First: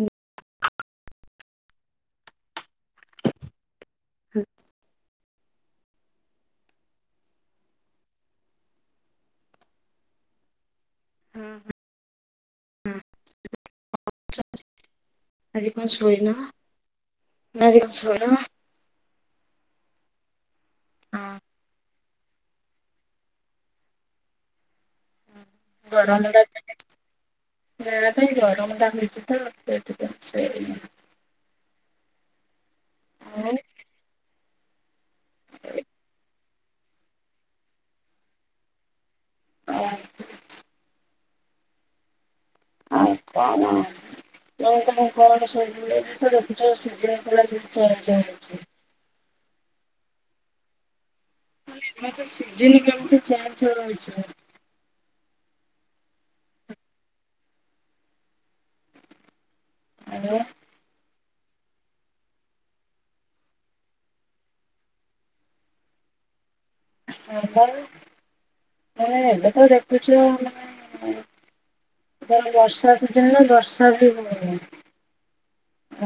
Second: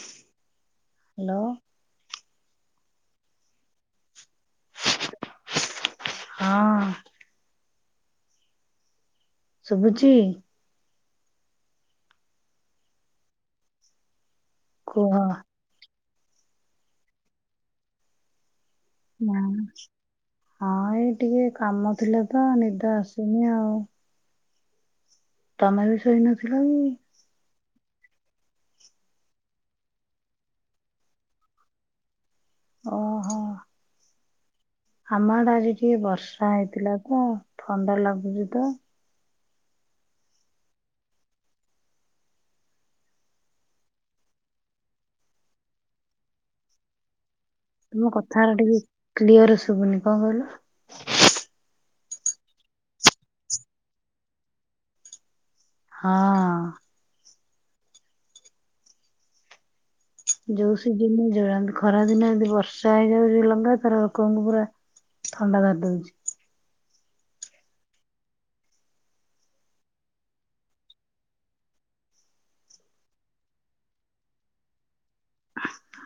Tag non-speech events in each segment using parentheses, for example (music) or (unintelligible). ହୁଁ। ହାଲୋ। ହୁଁ। ହଁ। ଶୁଭୁଛିି। ହୁଁ ହୁଁ ହୁଁ। କୁହ। ଶୋଇନ ନା ଆଜି ଙ୍କ ଶୋଇନ। ନା ଆଜି। ହଁ ଏଇ ଟିକେ କାମ ଥିଲା। ତ ନିଦ ଆସୁନି ଆଉ। ତମେ ବି ଶୋଇ ନଥିଲ, କି। ଖରା ପାଇଁ ଗରମ ଟା ହଉଚି, ତ ସେଇଥି ପାଇଁ ସୋଇନି। ଓହୋ ଉଁ। ଆମ ଆଡେ ଆଜି ଟିକେ ବର୍ଷା ହେଇଥିଲା, ତ ଥଣ୍ଡା ଲାଗୁଚି, ତ। ଓ (inaudible) ଆଉ କଣ ତ କ କଣ ସବୁଳେ ବି ତ ଦେଖୁଛ ସି ଯେ (inaudible) ତମ କଥା ଏରା ଟିକେ କ୍ଲିଅର ଶୁଭୁନି, କଣ କହିଲୁ, ଏଇନା ତ, ସିଜିନି କିମିତି ଚେଞ୍ଚେ ହଉଚି। ହଁ। ଆଉ ଯୋଉ ସିଜିନି ରେ ଖରା ଦିନ ଏ ବର୍ଷା ହେଇଯାଉଛି, ଲଗା ତର ଲୋକଙ୍କୁ ପୁରା ଥଣ୍ଡା ଧରି ଦଉଛି। ହଁ, ପା, ମାନେ ଏବେ ତ ଦେଖୁଛ, ମାନେ ବର୍ଷା ସିଜିନି ନା ବର୍ଷା ବି ହୋଉନି।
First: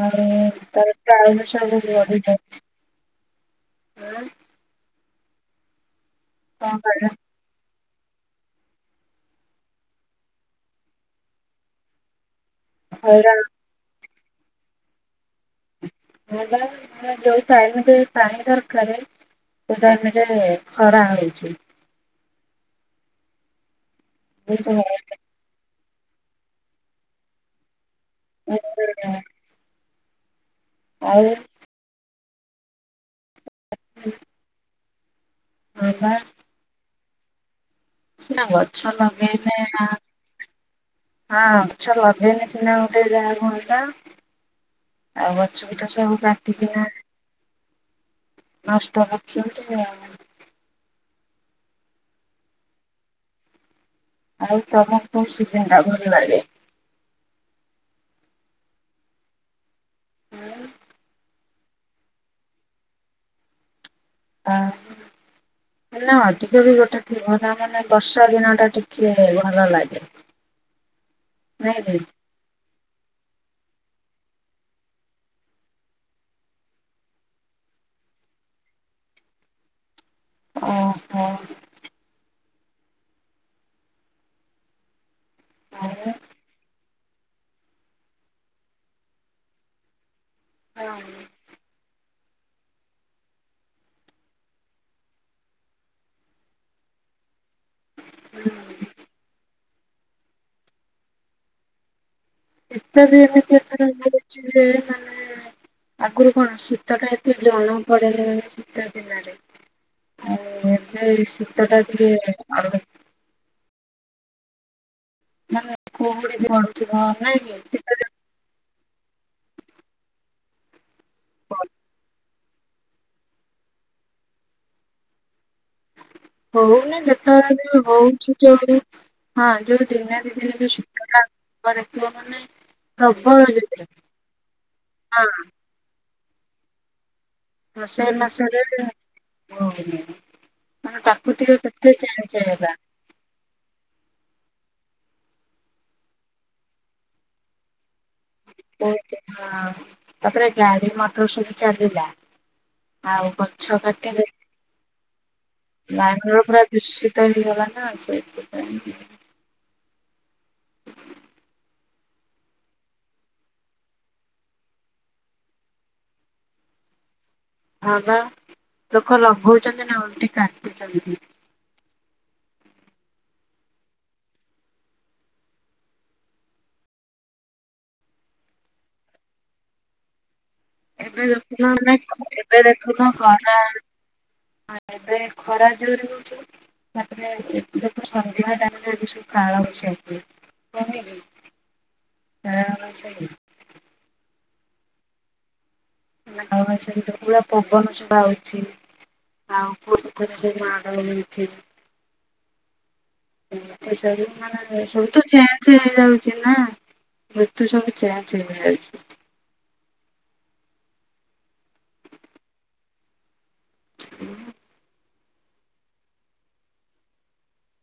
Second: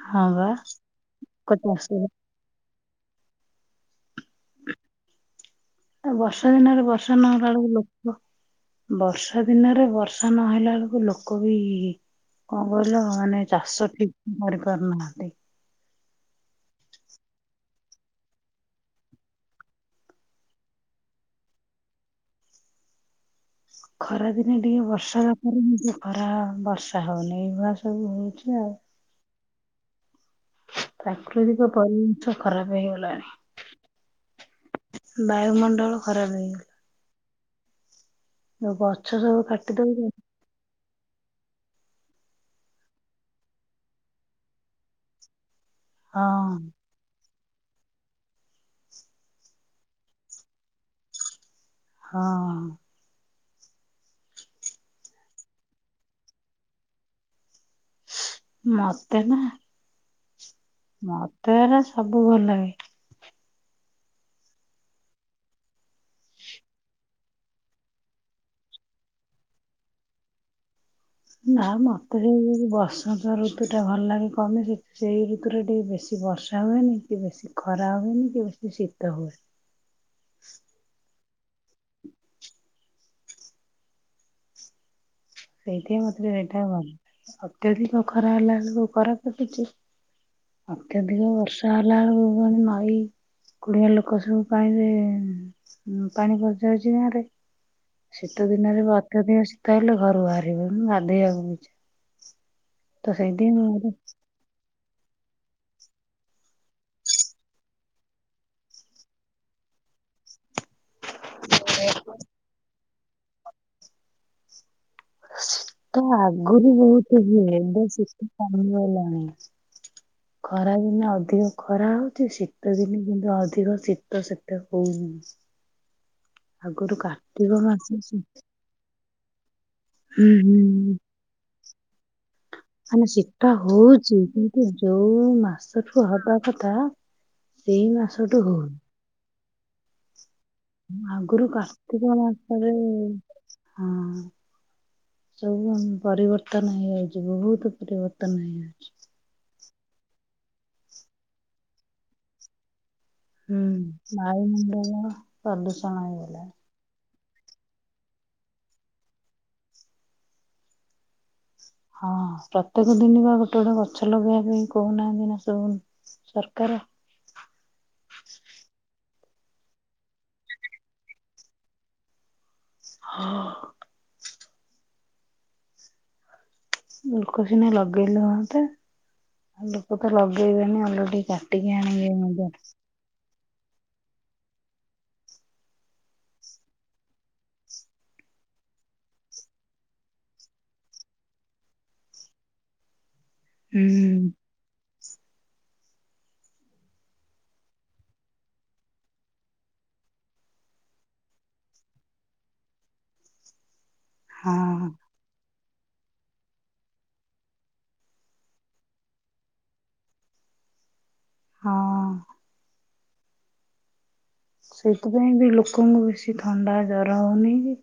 ଆଉ ହଁ ବା (inaudible) ତାମ ଆଁ, ଆଉ ବର୍ଷା କଣ ଦିନରେ, କରିବା ବର୍ଷା ନ ହେଲା, ବେଳକୁ ଲୋକ ବର୍ଷା ଦିନରେ, ବର୍ଷା ନହେଲା, ବେଳକୁ ଲୋକ ବି ଇ କଣ କହିଲ, ହଇରାଣ ମାନେ ଚାଷ ଠିକ କରି ପାରୁନାହାନ୍ତି। ଯୋଉ ଟାଇମରେ ପାଣି ଦରକାର, ସେ ଟାଇମରେ ଖରା ହଉଛି। ଖରାଦିନେ, ଟିକେ ବର୍ଷା ହେବା ପରେ ଖରା, ବର୍ଷା ହେଉନି ବସ୍ ସବୁ ହଉଛି, ଆଉ। ଆଉ ପ୍ରାକୃତିକ ପରି ଖରାପ ହେଇଗଲାଣି। ହ (inaudible) ବାୟୁମଣ୍ଡଳ ଖରାପ ହେଇଗଲା, ସିନା ଆଉ ଗଛ ସବୁ ଲଗେଇଲେ କାଟି ନା ହଁ, ଦଉଛନ୍ତି ଗଛ ଲଗେଇନେ ସିନା ଗୋଟେ ଯାହା ହୁଅନ୍ତା, ଆଉ ସୁବିଧା ସବୁ ହଁ କାଟି ନା ନଷ୍ଟ (inaudible) ହଁ,। ଆଉ ତମକୁ, କୋଉ ସିଜିନି ଟା ଭଲ ଲାଗେ। ମତେ ନା ମତେ ହେରା, ସବୁ ଭଲ ଲାଗେ। ଆ ନା ଅଧିକ ବି ଗୋଟେ ଥିବ, ନା ମାନେ ବର୍ଷା ଦିନ ଟା ଟିକେ ଭଲ ଲାଗେ। ନା, ନାଇଁ କି? ମତେ ଯୋଉ ବର୍ଷା ସନ୍ତ ଋତୁ ଟା ଭଲ ଲାଗେ, କମି କି ସେଇ ଋତୁରେ ଟିକେ ବେଶୀ ବର୍ଷା ହୁଏନି, କି ବେଶୀ ଖରା ହୁଏନି, କି ବେଶୀ ଶୀତ ହୁଏନି। ଓହୋ। ସେଇଥି ମାତେ ଓହୋ। ସେଟା ବ ଅତ୍ୟଧିକ ଖରା ହେଲା ବେଳକୁ ଖରା କରୁଛି। ଅତ୍ୟଧିକ ବର୍ଷା ଗଲା ବେଳକୁ ନଈ କୁଡିଆ ଲୋକ ସବୁ ପାଣିରେ ପାଣି ପସିଯାଉଛି ଗାଁ ରେ। ଶୀତ ଦିନରେ ବା ଅତ୍ୟଧିକ ଶୀତ ହେଲେ ଘର (unintelligible) ଗାଧେଇବାକୁ ଛା ଏତେ ବି ଏମିତି ଏଥର ହୋଇଛି ଜେ ମାନେ ଆଗରୁ କଣ ଶୀତ ଟା ଏତେ ଜଣା ପଡେନି ମାନେ ଶୀତ ଦିନରେ ଆଉ ଏବେ ସେଟା ଟିକେ ଆ ମାନେ ତ କୁହୁଡି ବି ଆଗରୁ ପଡୁଥିବ ବହୁତ ନାଇଁ ହୁଏ କି ଏବେ ଦିନ ଶୀତ କମିଗଲାଣି। ଖରାଦିନେ ଅଧି ଯେତିକି ଖରା ହଉଛି ଶୀ ତଦ କିନ୍ତୁ ଅଧିକ ଶୀତ ସେତା ହଉନି। ଆଗରୁ ହଉନି କାର୍ତ୍ତିକ ଯେତେବେଳେ ଵି ମାସ ଶୀ- ହଉଛି ଯୋଉ ହଁ ଯୋଉ ଦିନ ହୁଁ ଦିନ ଯୋଉ ହୁଁ ଶୀତାଟା ହବ ଦେଖିବ ମାନେ ମାନେ ଶୀତ ପ୍ରବଳ ଜୋରେ ହଉଛି କିନ୍ତୁ ଯୋଉ ହଁ। ମାସଠୁ ହବା କଥା ସେଇ ହ ସେ ମାସଠୁ ମାସରେ ହଉନି (unintelligible) ଆଗରୁ ପ୍ରାକୃତିକ କେତେ କାର୍ତ୍ତିକ ଚେଞ୍ଜ ହେଲା ମାସରେରେ ହଁ ସବୁ ପରିବର୍ତ୍ତନ ହେଇଯାଉଛି ବହୁତ ପରିବର୍ତ୍ତନ ଓ ହେଇଯାଉଛି। ହଁ। ତାପରେ ଗାଡ଼ି ମୋଟର ସବୁଚାଲିଲା ହୁଁ ବାୟୁମଣ୍ଡଳ ପ୍ରଦୂଷଣ ହୋଇଗଲା। ତ ହେଇଗଲାନା ସେଇଥିପାଇଁ। ହଁ ପ୍ରତ୍ୟେକ ଦିନ ବା ଗୋଟେ ଗୋଟେ ଗଛ ଲଗେଇବା ପାଇଁ କହୁନାହାନ୍ତି ନା ସବୁ ସରକାର। ହଁ ବା ଲୋକ ଲଗଉଛନ୍ତି ନା ଓଲଟି କାଟୁଛନ୍ତି। ହଁ। ଲୋକ ସିନା ଲଗେଇଲେ ହନ୍ତା ଲୋକ ତ ଲଗେଇ ଏବେ ଦେଖୁନ ମାନେ ଏବେ ଦେଖୁନ କ ଏବେ ଖରା ଜୋରେ ହଉଛି ତାପରେ ଏ ସନ୍ଧ୍ୟା ଟାଇମରେ ଏବେ ସବୁ କଳାବୈଶାଖୀ (unintelligible) କାଲିବୈଶାଖୀ ହୁଁ। ଆମାସାଇଡ୍ ତ ପୁରା ପବନ ସବୁ ହଉଚି (unintelligible) (unintelligible) ହଁ ସବୁତ ଚେଞ୍ଜ ହେଇଯାଉଛି ନା ମୃତ୍ୟୁ ସବୁ ଚେଞ୍ଜ ହେଇଯାଉଛି। ହଁ। (inaudible) ସେଥିପାଇଁ ବି ଲୋକଙ୍କୁ ବେଶି ଥଣ୍ଡା ଜର ହଉନି କି?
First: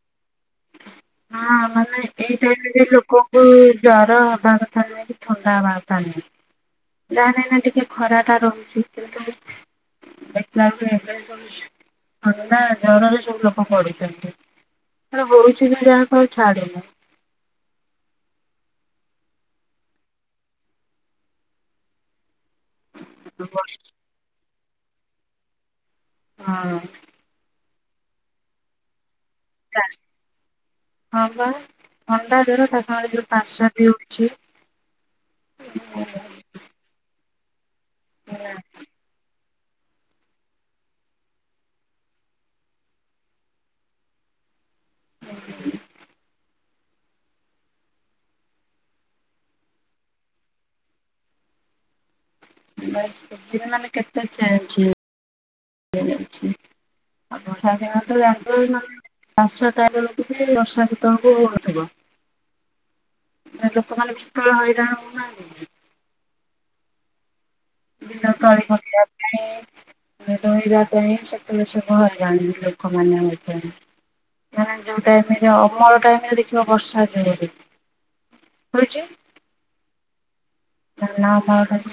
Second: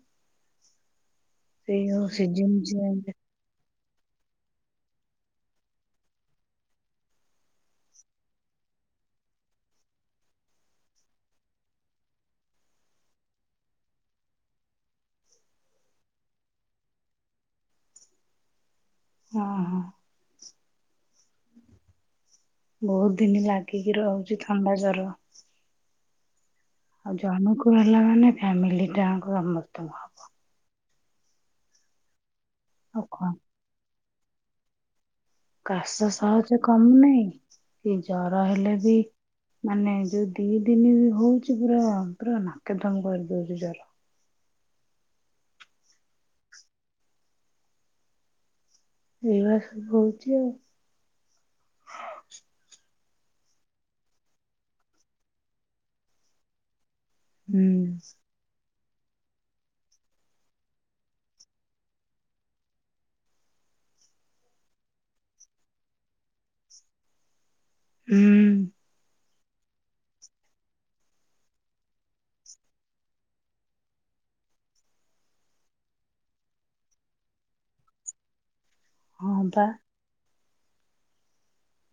ହଁ ସେଇ ମାନେ ଯୋଉ ଏଇ ସିଜନ ଟାଇମ ଯେ ଚେଞ୍ଜ ଲୋକଙ୍କୁ ଜର ହବା କଥା ନୁହଁ କି ଥଣ୍ଡା ହବା କଥା ନୁହଁ ଯାହା ନାହି ନା ଟିକେ ଖରା ଟା ରହୁଛି କିନ୍ତୁ ଦେଖିଲା ବେ ଏବେ ସବୁ ଥା ଜରରେ ସବୁ ଲୋକ ପଡୁଛନ୍ତି ବହୁତ ମୁଁ ଯାହା ଖାଉଛି ଛାଡୁନି। ହଁ ହଁ। ବହୁତ ଦିନ ହଁ ଲାଗିକି ରହୁଛି ତ ଥଣ୍ଡାଜର। ଆଉ ଜଣକୁ (unintelligible) ହେଲା ମାନେ ଫ୍ୟାମିଲିଟା। ସମସ୍ତକୁ ହବ। ହଁ ପା ହଁ। ଆଉ କଣ। (unintelligible) କିଏ? କାଶ ସହଜେ କମୁନାହିଁ। ସେ ଜର ହେଲେ ବି ମାନେ ଯୋଉ ଦି ଦିନ ବି ହଉଛି, ପୁରା ପୁରା ନାକେଦମ କରିଦଉଛି ଜର। ହଁ। ଏଇ ବା ସବୁ ହଉଛି ଆଉ ବାସ ସବଜି ଆମେ କେତେ ଚାହୁଁଛୋଉ। (unintelligible) (unintelligible) ହୁଁ ପାଞ୍ଚଛଅଟା ବେଳକୁ ଯେ। (unintelligible) ଲୋକମାନେ ବିକଳ ହଇରାଣ ହଉନାହାନ୍ତି କି? ବିଲ ତଳି ହୁଁ ପକେଇଆ (unintelligible) ରୋଇବା ପାଇଁ ସେତେବେଳେ ଶୁଭ (unintelligible) ଲୋକମାନେ ମଧ୍ୟରେ (unintelligible) ଯୋଉ ଟାଇମରେ ଅମଳ ଟାଇମରେ ଦେଖିବ ବର୍ଷା ଜୋରେ ହଁ ବା। (unintelligible)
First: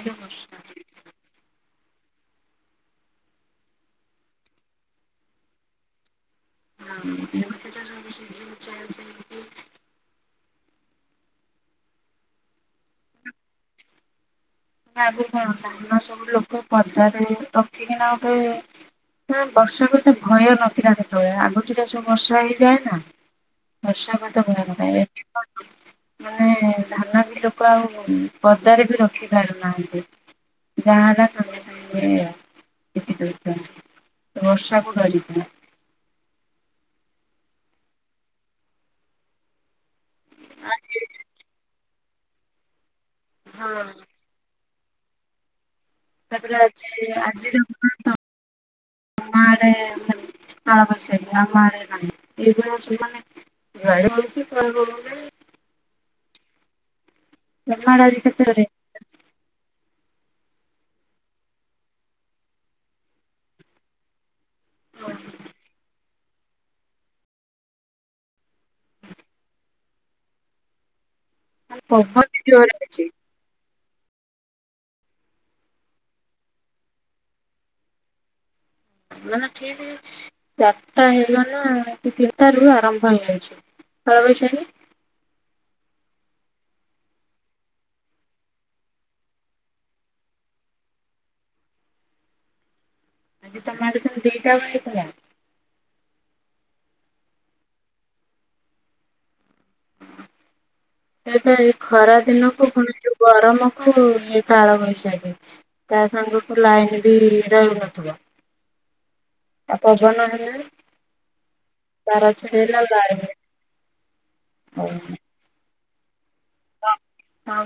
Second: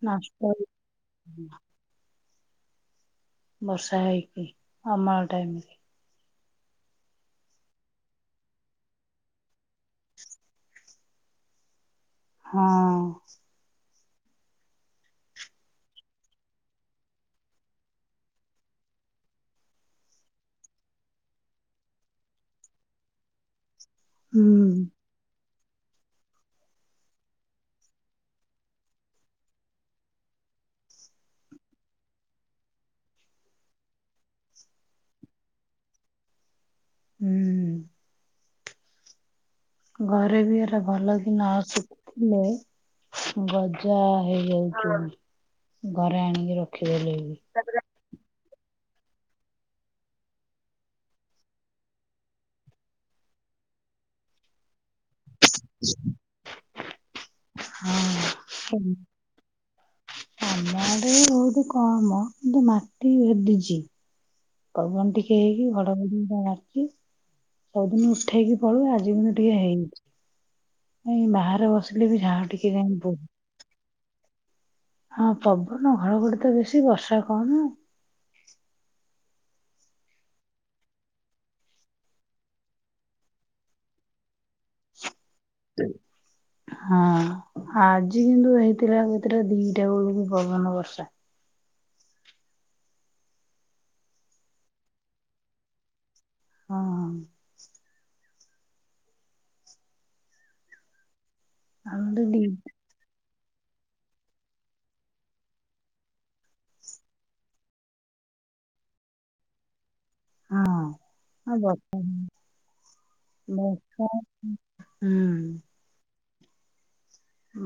ନଷ୍ଟ ବର୍ଷା ବର୍ଷା ହେଇକି ଅମଳ ଟାଇମରେ (unintelligible) ହଁ। ଆଗୁରୁ କଣ ଧାନ ସବୁ ଲୋକ ପଦାରେ ରଖିକିନା ଗୋଟେ ନା ବର୍ଷାକୁ ଏତେ ଭୟ ନଥିଲା ସେତେବେଳେ ଆଗତୁରିଆ ସବୁ ବର୍ଷା ହେଇଯାଏ ନା। ବର୍ଷା ହୁଁ (unintelligible) ମାନେ ଧାନ ବିଲକୁ ଆଉ ପଦାରେ ବି ରଖି ଛାଡୁନାହାଁନ୍ତି ଯାହା ହେଲା ସାଙ୍ଗେ ସାଙ୍ଗେ ରଖି ଦଉଛନ୍ତି, ବର୍ଷାକୁ ଡରିକିନା। ହୁଁ। ଘରେ ବି ଆର ଭଲକି ନଆସୁ। ହାଲୋ। ହଁ ଗଜା ହେଇଯାଉ। ହଁ। ତାପରେ ଆଜି ଆଜି (unintelligible) ତମ ଆଡ଼େ ଖାଲି କାଳବୈଶାଖୀ ଆମ ଆଡେ ନାହିଁ। (unintelligible) ତମ ଆଡେ ଆଜି କେତେ? ହଁ (unintelligible) ଆମ ଆଡେ ବହୁତ କମ୍ କିନ୍ତୁ ମାଟି ଭେଦିଛି। ପବନ ଟିକେ ହେଇକି ଘଡଘଡି ମାରିଛି ସବୁଦିନ ଉଠେଇକି ପଳାଏ ଆଜି କିନ୍ତୁ ଟିକେ ହେଇଛି। ଏଇ ବାହାରେ ବସିଲେ ପବନ ବି ଝାଳ ଟିକେ ଜୋରେ କାଇଁ ହଉଛି ବୋ ହଁ ପବନ ଘଡଘଡି ତ ବେଶୀ ବର୍ଷା କମ୍ ଆଉ। ମାନେ ଠିକ ଚାରଟା ହେଇଗଲା (unintelligible) ତିନିଟାରୁ ଆରମ୍ଭ ହେଇଯାଉଛି କାଳବୈଶାଖୀ। ହଁ ଆଜି କିନ୍ତୁ ହେଇଥିଲା କେତେଟା ଦିଟା ବେଳକୁ ପବନ ବର୍ଷା। ଆଜି ତମ ଆଡେ ତାହାଲେ ଦିଟା ବେଳେ ହେଇଥିଲା। ହଁ। ଏବେ ଏ ଆମେ ଖରା ତ ଦି ଦିନକୁୁ ପୁଣି ଯୋଉ ଗରମକୁ ଏ କାଳବୈଶାଖୀ ତା ସାଙ୍ଗକୁ ଲାଇନ ବି ରହୁନଥିବ ପବନ ହଁ ହେଲେ ହଁ ବ ତାର ଛିଡି ଗଲେ ଆଉ ଜାଳି ବର୍ଷା ହୁଏନି (unintelligible) ହୁଁ। (unintelligible)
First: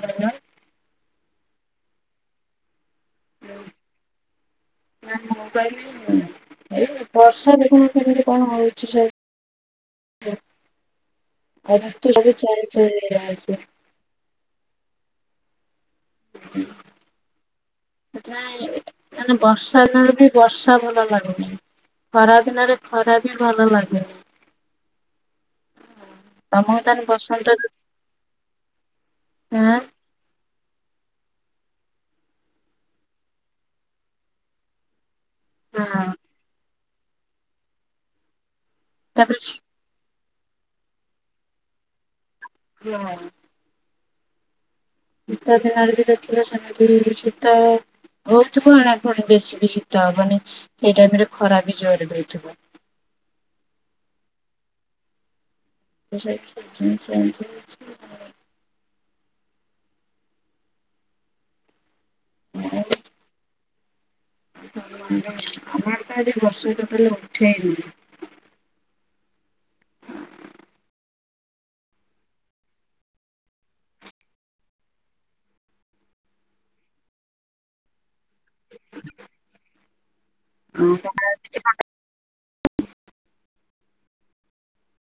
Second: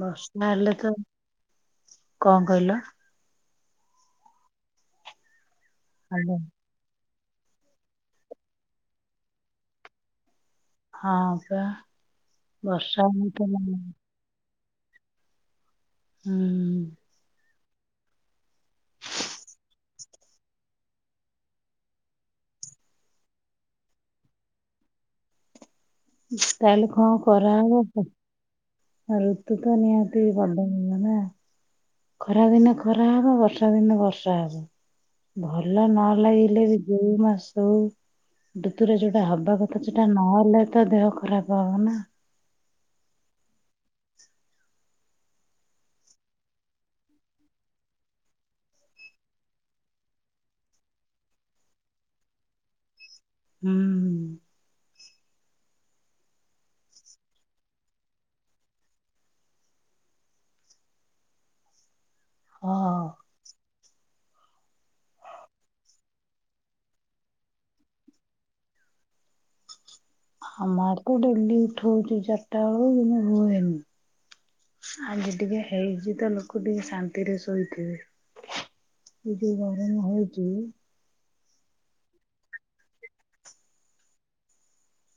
ବର୍ଷା ହେଲେ ତ କଣ କହିଲ? (unintelligible) (unintelligible) ହାଲୋ ବର୍ଷା ଦେଖୁନ କେମିତି କଣ ହଉଛି ହଁ ବା ଋତୁ ସବୁ ଚେଞ୍ଜ ବର୍ଷା ହେଇଯାଉଛି। ଉଠେଇଲାଣି ହୁଁ ସେଥିପାଇଁ ମାନେ ବର୍ଷା ଦିନରେ ବି ବର୍ଷା ଭଲ ଲାଗୁନି ଖରା ଦିନରେ ଖରା ବି ଭଲ ଲାଗୁନି ତମକୁ ତାହଲେ ତାହେଲେ କଣ ବସନ୍ତ କରା ଋତୁ ହବ ଋତୁ ତ ହଁ ନିିହାତି ବଦ ନ ନା ଖରା ଦିନେ ଖରା ହବ ବର୍ଷା ଦିନେ ବର୍ଷା ହବ ଭଲ ନ ହଁ ଲାଗିଲେ ବି ଯୋଉ ମାସ ହଉ ଋତୁରେ ଯୋଉଟା ତାପରେ ହବା କଥା ସେଟା ନହ ତା ହେଲେ ତ ଦେହ ଖରାପ ହବ ନା କିଏ ମାରି ଶୀତ ଦିନରେ ବି ଦେଖିବ ସେମିତି ଶୀତ ହଉଥିବ ଏଣେ ପୁଣି ବେଶୀ ବି ଶୀତ ହବନି ସେଇ ଟାଇମରେ ଖରା ବି ଜୋର ହଉଥିବ ହୁଁ (unintelligible) ହଁ (unintelligible) ଆମର ତ ଆଜି ବର୍ଷା ଟୋଟାଲି ଉଠେଇନି। ଆମର ତ ଡେଲି ଉଠଉଛି ଚାରିଟା ବେଳକୁ କିିନ୍ତୁ ହୁଏନି ଆଜି ଟିକେ ହେଇଚି ତ ଲୋକ ଟିକେ ଶାନ୍ତିରେ ଶୋଇଥିବେ ଯୋଉ ଗରମ ହଉ (unintelligible) (unintelligible)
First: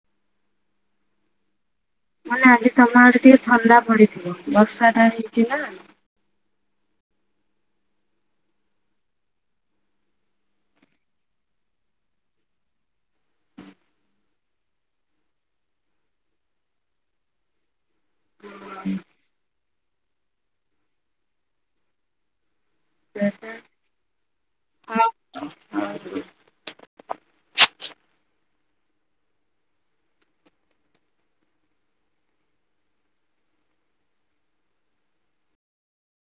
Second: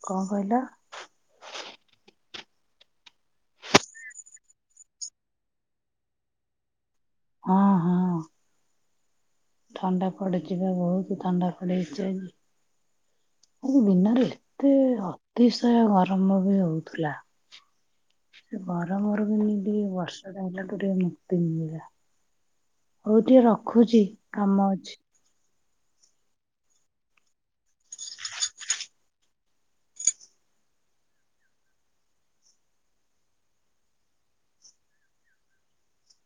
କଣ କହିଲ ମାନେ ଆଜି ତମ ଆଡେ ଟିକେ ଥଣ୍ଡା ପଡିଥିବ ବର୍ଷାଟା ହେଇଛି ନା। ହଁ ହଁ। ଥଣ୍ଡା ପଡିଚି ପା ବହୁତ ଥଣ୍ଡା ପଡିଯାଇଛି ଆଜି ଆଜି ଦିନରେ ଏତେ ଅତିଶୟ ଗରମ ବି ହଉଥିଲା। ଗରମ ରୁ ଟିକିଏ ବର୍ଷା ଟା ହେଲା ଠୁ ମୁକ୍ତି ମିଳିଲା। ହଉ ଟିକେ ରଖୁଚି। କାମ ଅଛି।